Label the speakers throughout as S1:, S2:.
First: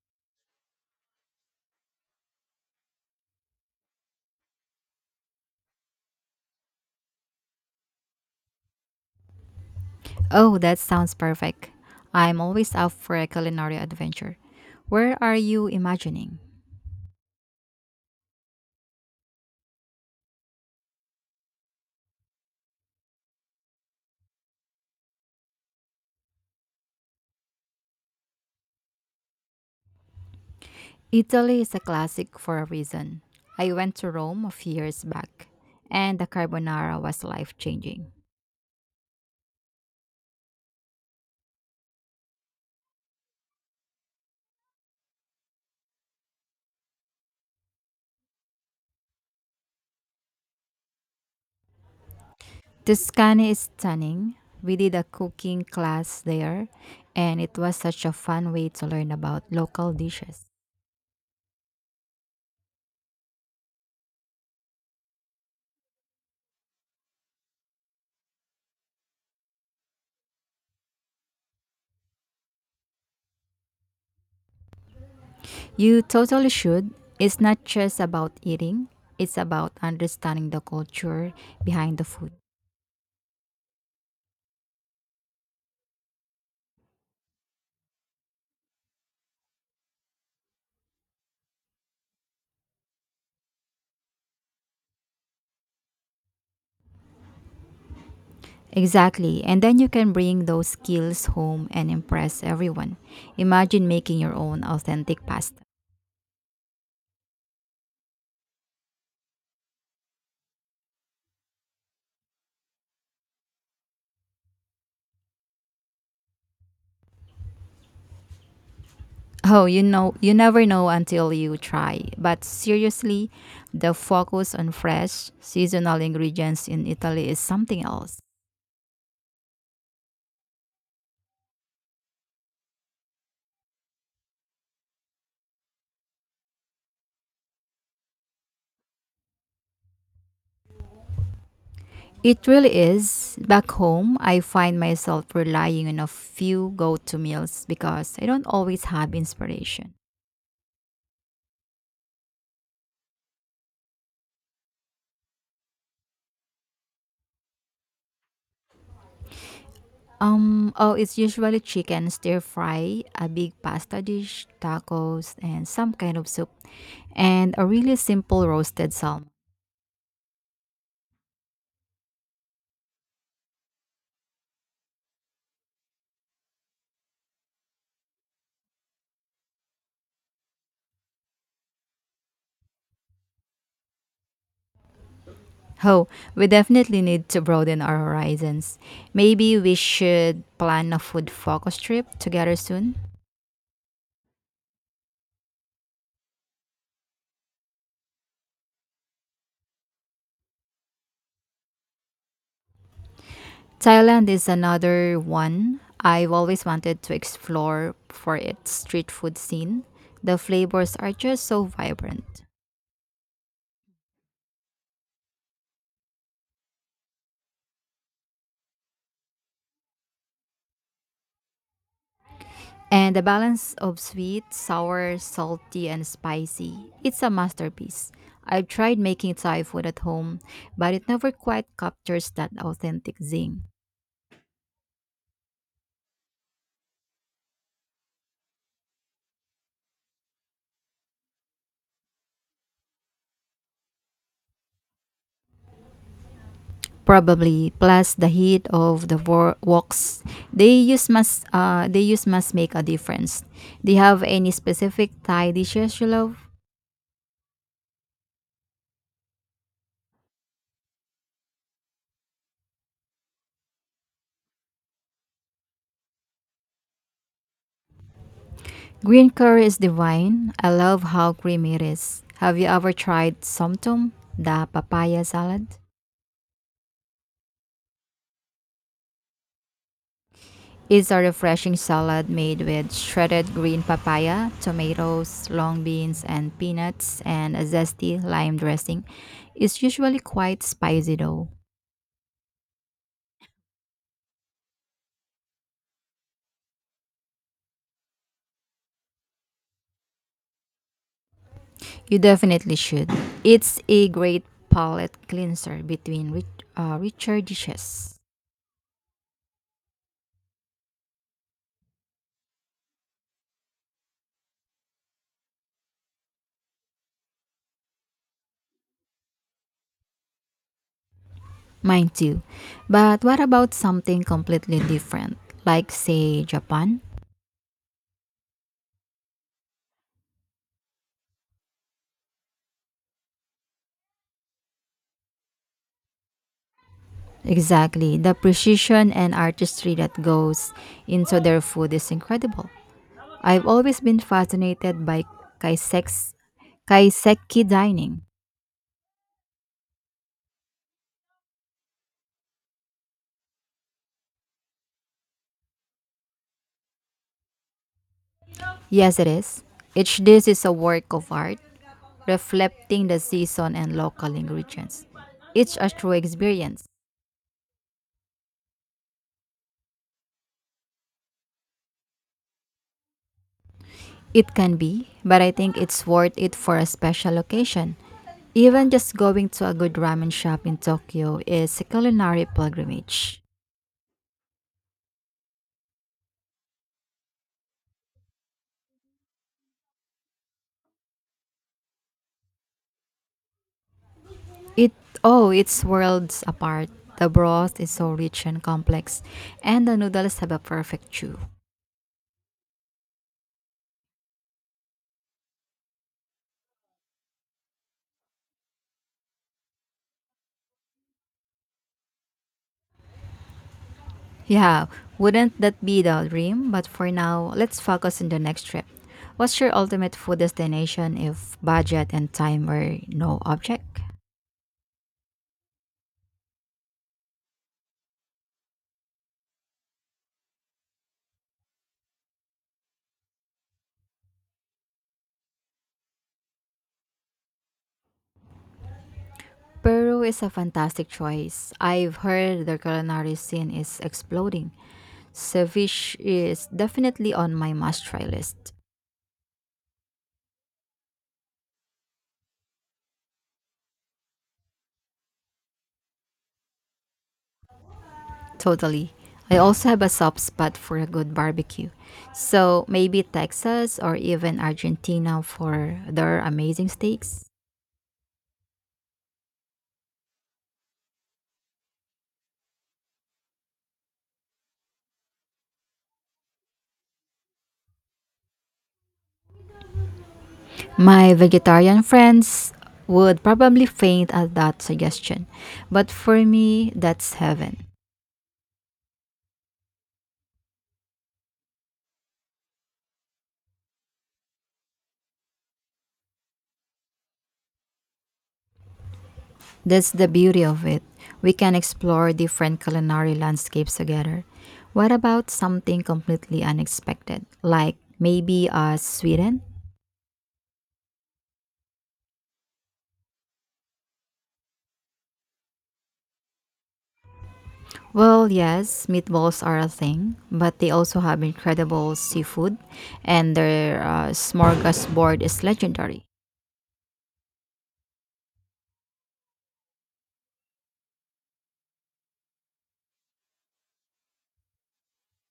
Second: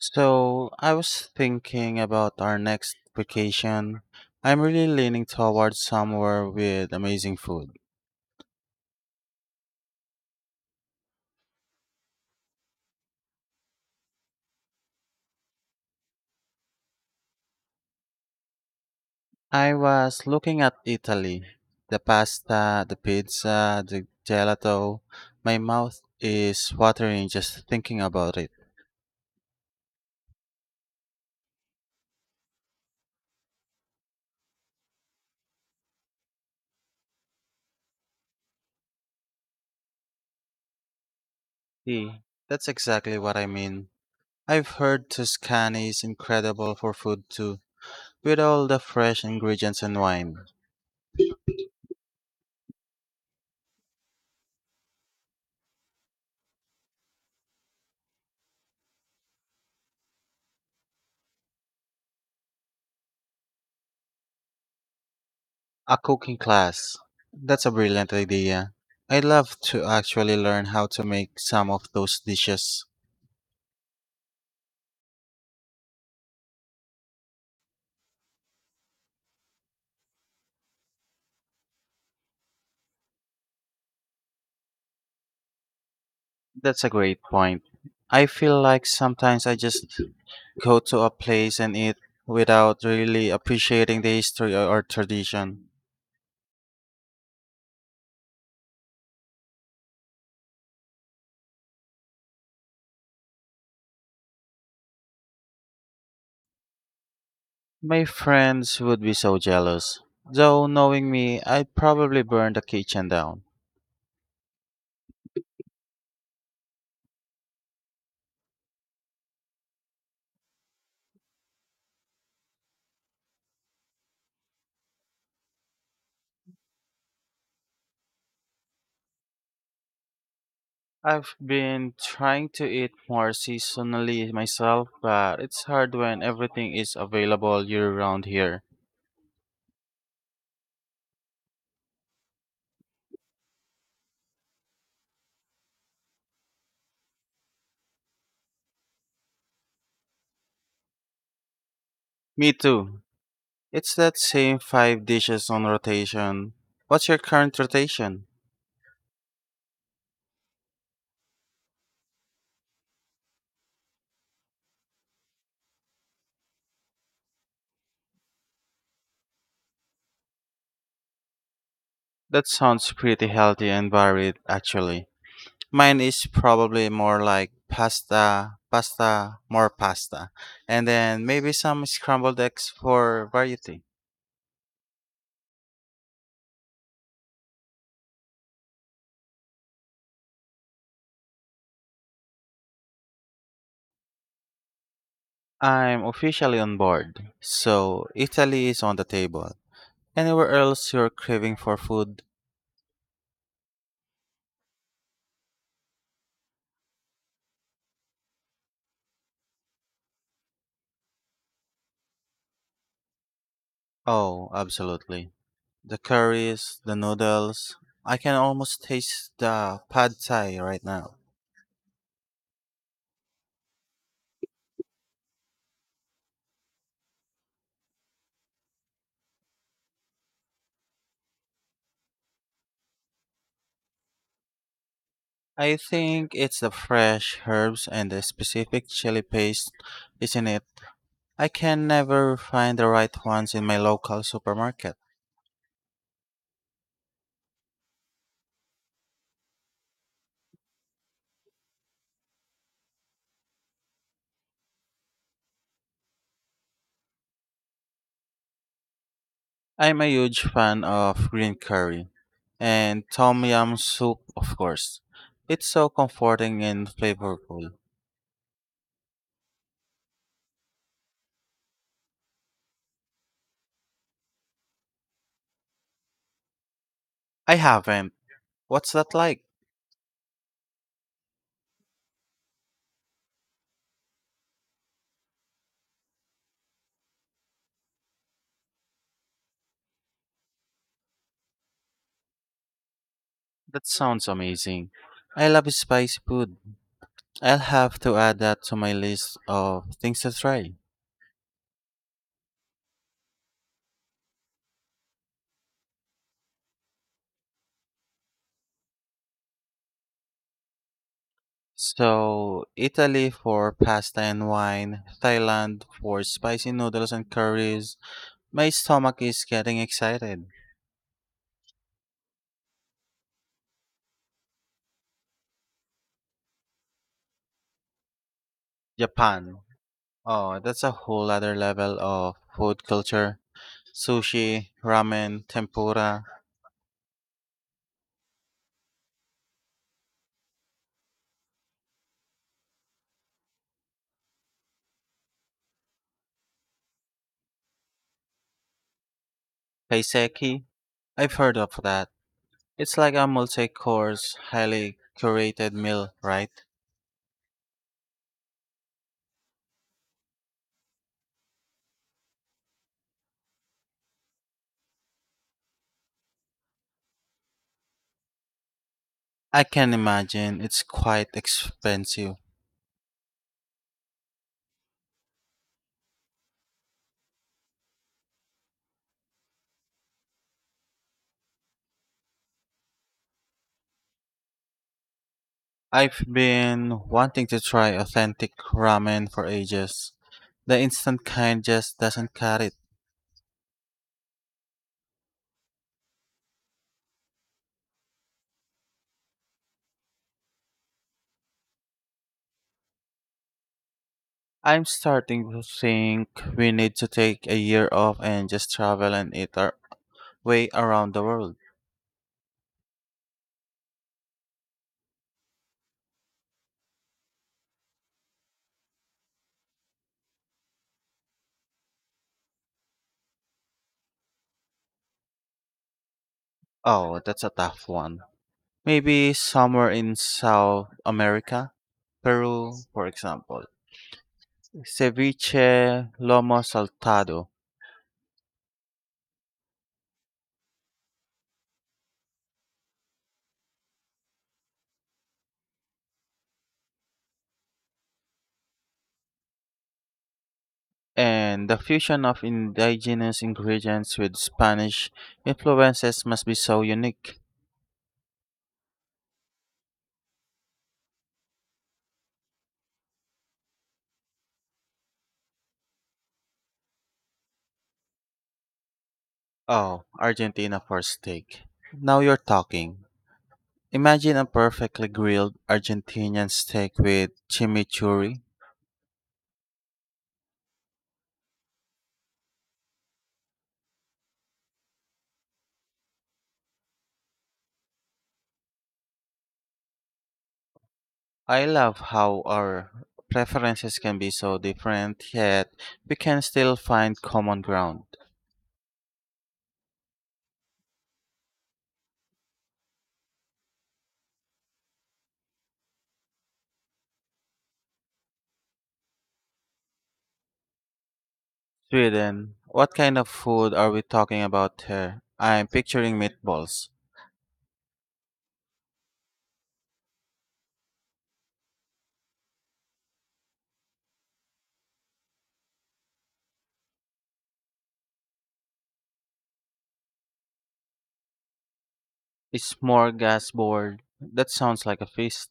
S1: So, I was thinking about our next vacation. I'm really leaning towards somewhere with amazing food.
S2: Oh, that sounds perfect. I'm always up for a culinary adventure. Where are you imagining?
S1: I was looking at Italy. The pasta, the pizza, the gelato. My mouth is watering just thinking about it.
S2: Italy is a classic for a reason. I went to Rome a few years back, and the carbonara was life changing.
S1: See, that's exactly what I mean. I've heard Tuscany is incredible for food too, with all the fresh ingredients and wine.
S2: Tuscany is stunning. We did a cooking class there, and it was such a fun way to learn about local dishes.
S1: A cooking class. That's a brilliant idea. I'd love to actually learn how to make some of those dishes.
S2: You totally should. It's not just about eating, it's about understanding the culture behind the food.
S1: That's a great point. I feel like sometimes I just go to a place and eat without really appreciating the history or tradition.
S2: Exactly. And then you can bring those skills home and impress everyone. Imagine making your own authentic pasta.
S1: My friends would be so jealous. Though knowing me, I'd probably burn the kitchen down.
S2: Oh, you know, you never know until you try. But seriously, the focus on fresh, seasonal ingredients in Italy is something else.
S1: I've been trying to eat more seasonally myself, but it's hard when everything is available year round here.
S2: It really is. Back home, I find myself relying on a few go to meals because I don't always have inspiration.
S1: Me too. It's that same five dishes on rotation. What's your current rotation?
S2: Oh, it's usually chicken stir fry, a big pasta dish, tacos, and some kind of soup, and a really simple roasted salmon.
S1: That sounds pretty healthy and varied, actually. Mine is probably more like pasta, pasta, more pasta, and then maybe some scrambled eggs for variety.
S2: Oh, we definitely need to broaden our horizons. Maybe we should plan a food focus trip together soon.
S1: I'm officially on board, so Italy is on the table. Anywhere else you're craving for food?
S2: Thailand is another one I've always wanted to explore for its street food scene. The flavors are just so vibrant.
S1: Oh, absolutely. The curries, the noodles. I can almost taste the pad thai right now.
S2: And the balance of sweet, sour, salty, and spicy. It's a masterpiece. I've tried making Thai food at home, but it never quite captures that authentic zing.
S1: I think it's the fresh herbs and the specific chili paste, isn't it? I can never find the right ones in my local supermarket.
S2: Probably plus the heat of the woks they use must make a difference. Do you have any specific Thai dishes you love?
S1: I'm a huge fan of green curry and tom yum soup, of course. It's so comforting and flavorful.
S2: Green curry is divine. I love how creamy it is. Have you ever tried somtum, the papaya salad?
S1: I haven't. What's that like?
S2: It's a refreshing salad made with shredded green papaya, tomatoes, long beans, and peanuts, and a zesty lime dressing. It's usually quite spicy though.
S1: That sounds amazing. I love spicy food. I'll have to add that to my list of things to try.
S2: You definitely should. It's a great palate cleanser between richer dishes.
S1: So, Italy for pasta and wine, Thailand for spicy noodles and curries. My stomach is getting excited.
S2: Mine too. But what about something completely different, like, say, Japan?
S1: Japan. Oh, that's a whole other level of food culture. Sushi, ramen, tempura,
S2: Exactly. The precision and artistry that goes into their food is incredible. I've always been fascinated by kaiseks, kaiseki dining.
S1: kaiseki. I've heard of that. It's like a multi course, highly curated meal, right?
S2: Yes, it is. Each dish is a work of art, reflecting the season and local ingredients. It's a true experience.
S1: I can imagine it's quite expensive.
S2: It can be, but I think it's worth it for a special occasion. Even just going to a good ramen shop in Tokyo is a culinary pilgrimage.
S1: I've been wanting to try authentic ramen for ages. The instant kind just doesn't cut it.
S2: It oh, it's worlds apart. The broth is so rich and complex, and the noodles have a perfect chew.
S1: I'm starting to think we need to take a year off and just travel and eat our way around the world.
S2: Yeah, wouldn't that be the dream? But for now, let's focus on the next trip. What's your ultimate food destination if budget and time were no object?
S1: Oh, that's a tough one. Maybe somewhere in South America, Peru, for example. Ceviche, lomo saltado,
S2: Peru is a fantastic choice. I've heard the culinary scene is exploding. Ceviche is definitely on my must try list.
S1: and the fusion of indigenous ingredients with Spanish influences must be so unique.
S2: Totally. I also have a soft spot for a good barbecue. So maybe Texas or even Argentina for their amazing steaks.
S1: Oh, Argentina for steak. Now you're talking. Imagine a perfectly grilled Argentinian steak with chimichurri.
S2: My vegetarian friends would probably faint at that suggestion, but for me, that's heaven.
S1: I love how our preferences can be so different, yet we can still find common ground.
S2: That's the beauty of it. We can explore different culinary landscapes together. What about something completely unexpected, like maybe Sweden?
S1: Sweden, what kind of food are we talking about here? I'm picturing meatballs.
S2: Well, yes, meatballs are a thing, but they also have incredible seafood, and their smorgasbord is legendary.
S1: A smorgasbord. That sounds like a feast.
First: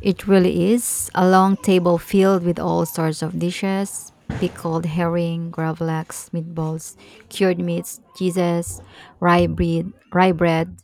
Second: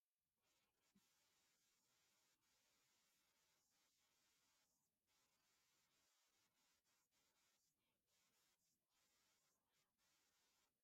S2: It really is. A long table filled with all sorts of dishes: pickled herring, gravlax, meatballs, cured meats, cheeses, rye bread.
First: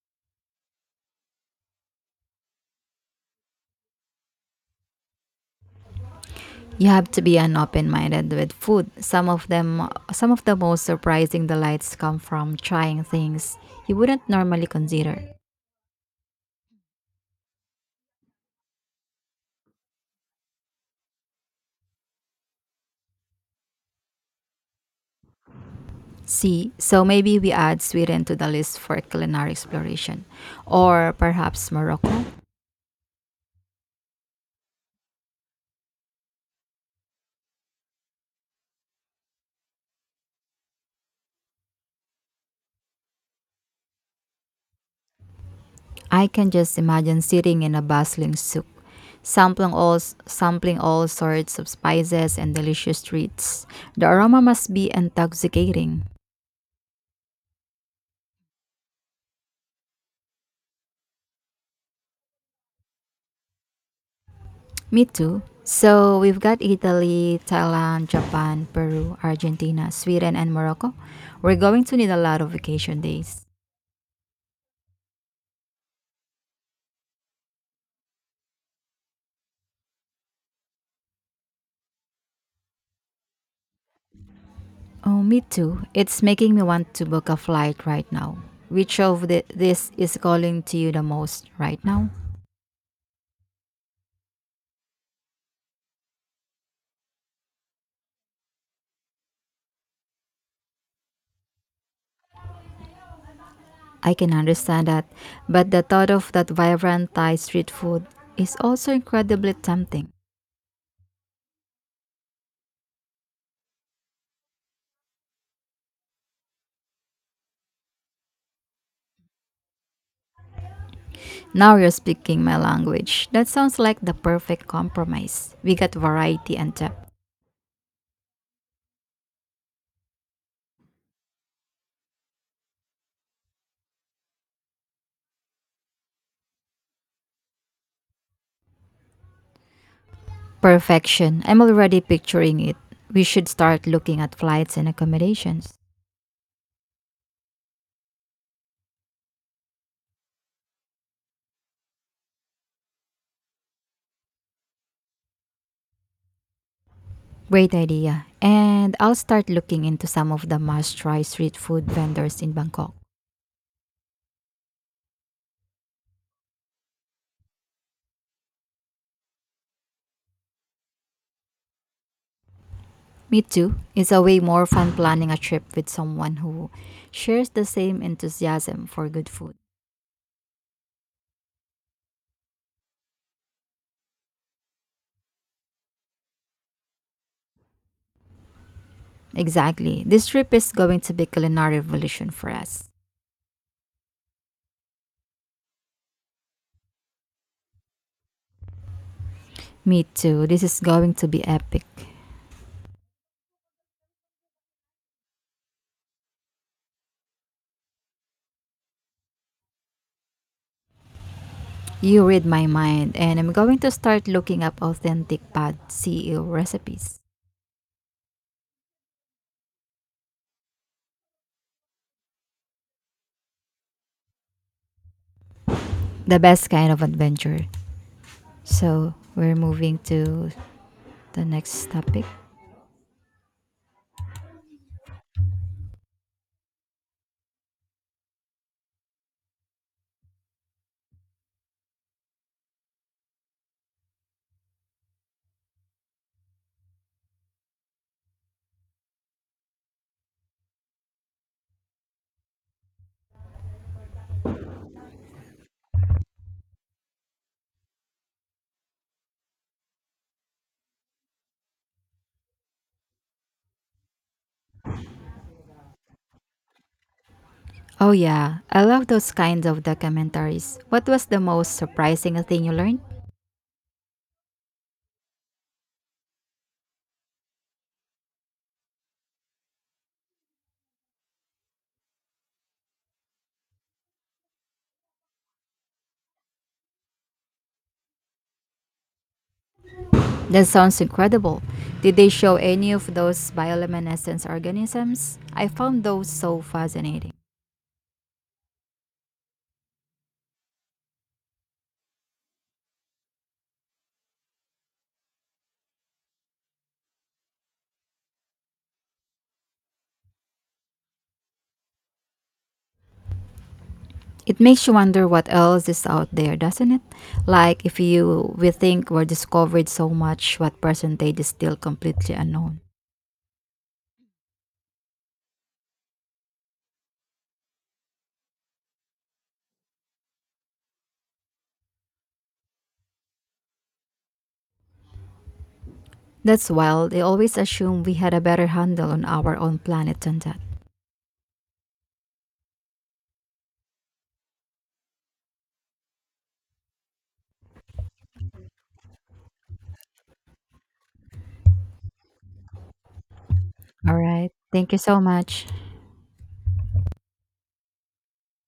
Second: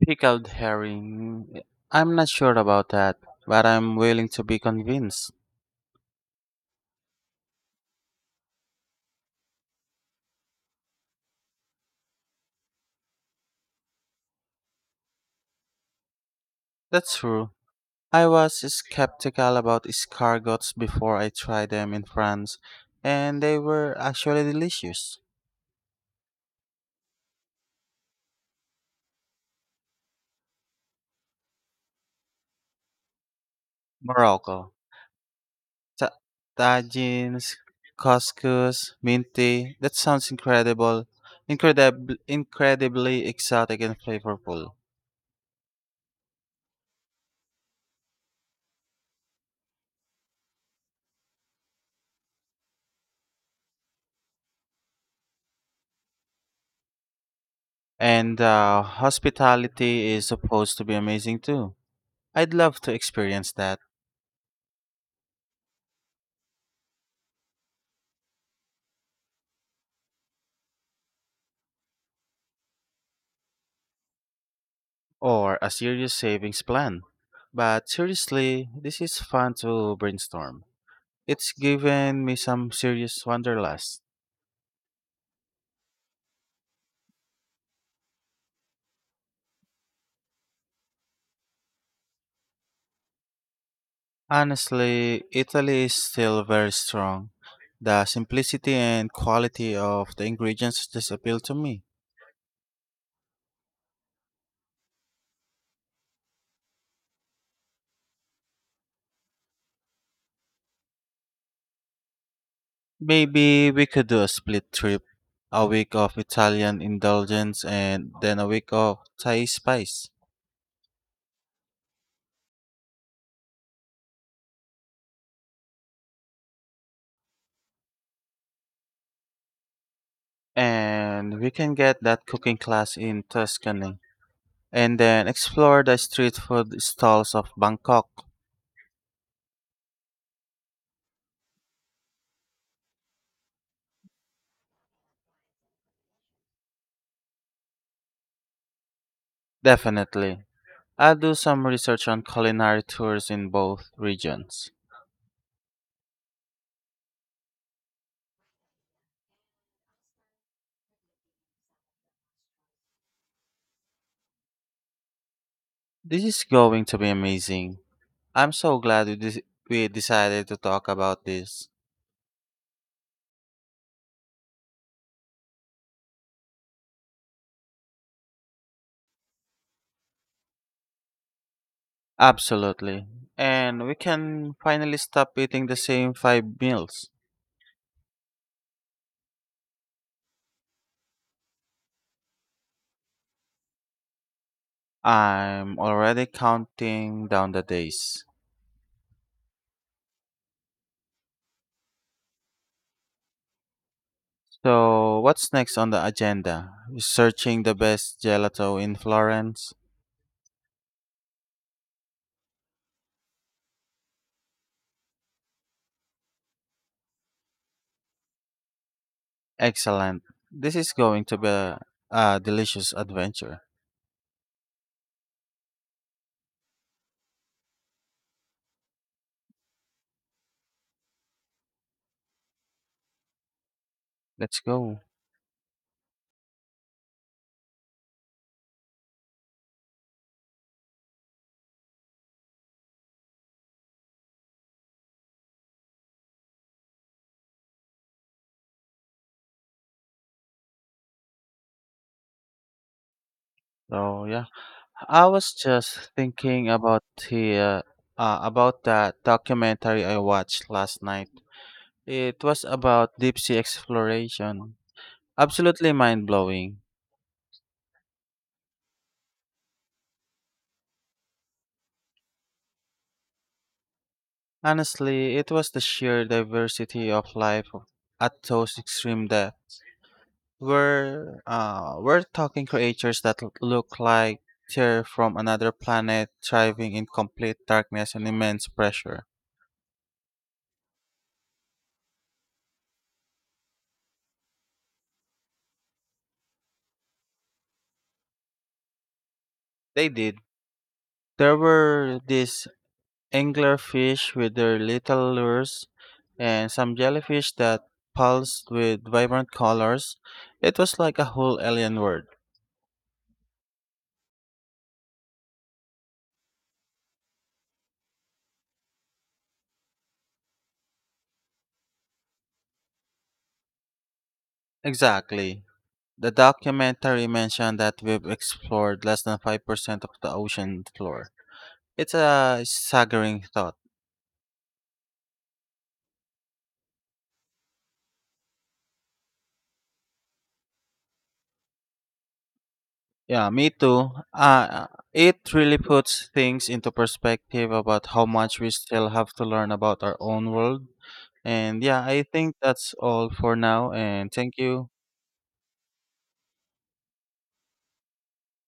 S1: Pickled herring. I'm not sure about that, but I'm willing to be convinced.
S2: You have to be an open-minded with food. Some of the most surprising delights come from trying things you wouldn't normally consider.
S1: That's true. I was skeptical about escargots before I tried them in France, and they were actually delicious.
S2: See, so maybe we add Sweden to the list for culinary exploration or perhaps Morocco.
S1: Morocco. Ta- tagines, couscous, minty. That sounds incredible. Incredibly exotic and flavorful.
S2: I can just imagine sitting in a bustling souk, sampling all sampling all sorts of spices and delicious treats. The aroma must be intoxicating.
S1: And hospitality is supposed to be amazing too. I'd love to experience that,
S2: Me too. So we've got Italy, Thailand, Japan, Peru, Argentina, Sweden, and Morocco. We're going to need a lot of vacation days.
S1: or a serious savings plan. But seriously, this is fun to brainstorm. It's given me some serious wanderlust.
S2: Oh, me too. It's making me want to book a flight right now. This is calling to you the most right now?
S1: Honestly, Italy is still very strong. The simplicity and quality of the ingredients just appeal to me.
S2: I can understand that, but the thought of that vibrant Thai street food is also incredibly tempting.
S1: Maybe we could do a split trip, a week of Italian indulgence and then a week of Thai spice.
S2: Now you're speaking my language. That sounds like the perfect compromise. We got variety and depth.
S1: And we can get that cooking class in Tuscany and then explore the street food stalls of Bangkok.
S2: Perfection. I'm already picturing it. We should start looking at flights and accommodations.
S1: Definitely. I'll do some research on culinary tours in both regions.
S2: Great idea. And I'll start looking into some of the must try street food vendors in Bangkok.
S1: This is going to be amazing. I'm so glad we decided to talk about this.
S2: Me too. It's a way more fun planning a trip with someone who shares the same enthusiasm for good food.
S1: Absolutely. And we can finally stop eating the same five meals.
S2: Exactly. This trip is going to be culinary revolution for us.
S1: I'm already counting down the days.
S2: Me too. This is going to be epic.
S1: So, what's next on the agenda? Searching the best gelato in Florence?
S2: You read my mind, and I'm going to start looking up authentic pad CEO recipes.
S1: Excellent. This is going to be a delicious adventure.
S2: The best kind of adventure. So we're moving to the next topic.
S1: Let's go. So, yeah. I was just thinking about the about that documentary I watched last night. It was about deep sea exploration. Absolutely mind blowing.
S2: Oh yeah, I love those kinds of documentaries. What was the most surprising thing you learned?
S1: Honestly, it was the sheer diversity of life at those extreme depths. We're talking creatures that look like they're from another planet, thriving in complete darkness and immense pressure.
S2: That sounds incredible. Did they show any of those bioluminescence organisms? I found those so fascinating.
S1: They did. There were these anglerfish with their little lures, and some jellyfish that pulsed with vibrant colors. It was like a whole alien world.
S2: It makes you wonder what else is out there, doesn't it? Like if you we think we're discovered so much, what percentage is still completely unknown?
S1: Exactly. The documentary mentioned that we've explored less than 5% of the ocean floor. It's a staggering thought.
S2: That's wild. They always assume we had a better handle on our own planet than that.
S1: Yeah, me too. It really puts things into perspective about how much we still have to learn about our own world. And yeah, I think that's all for now.
S2: All
S1: And
S2: right.
S1: thank you.
S2: Thank you so much.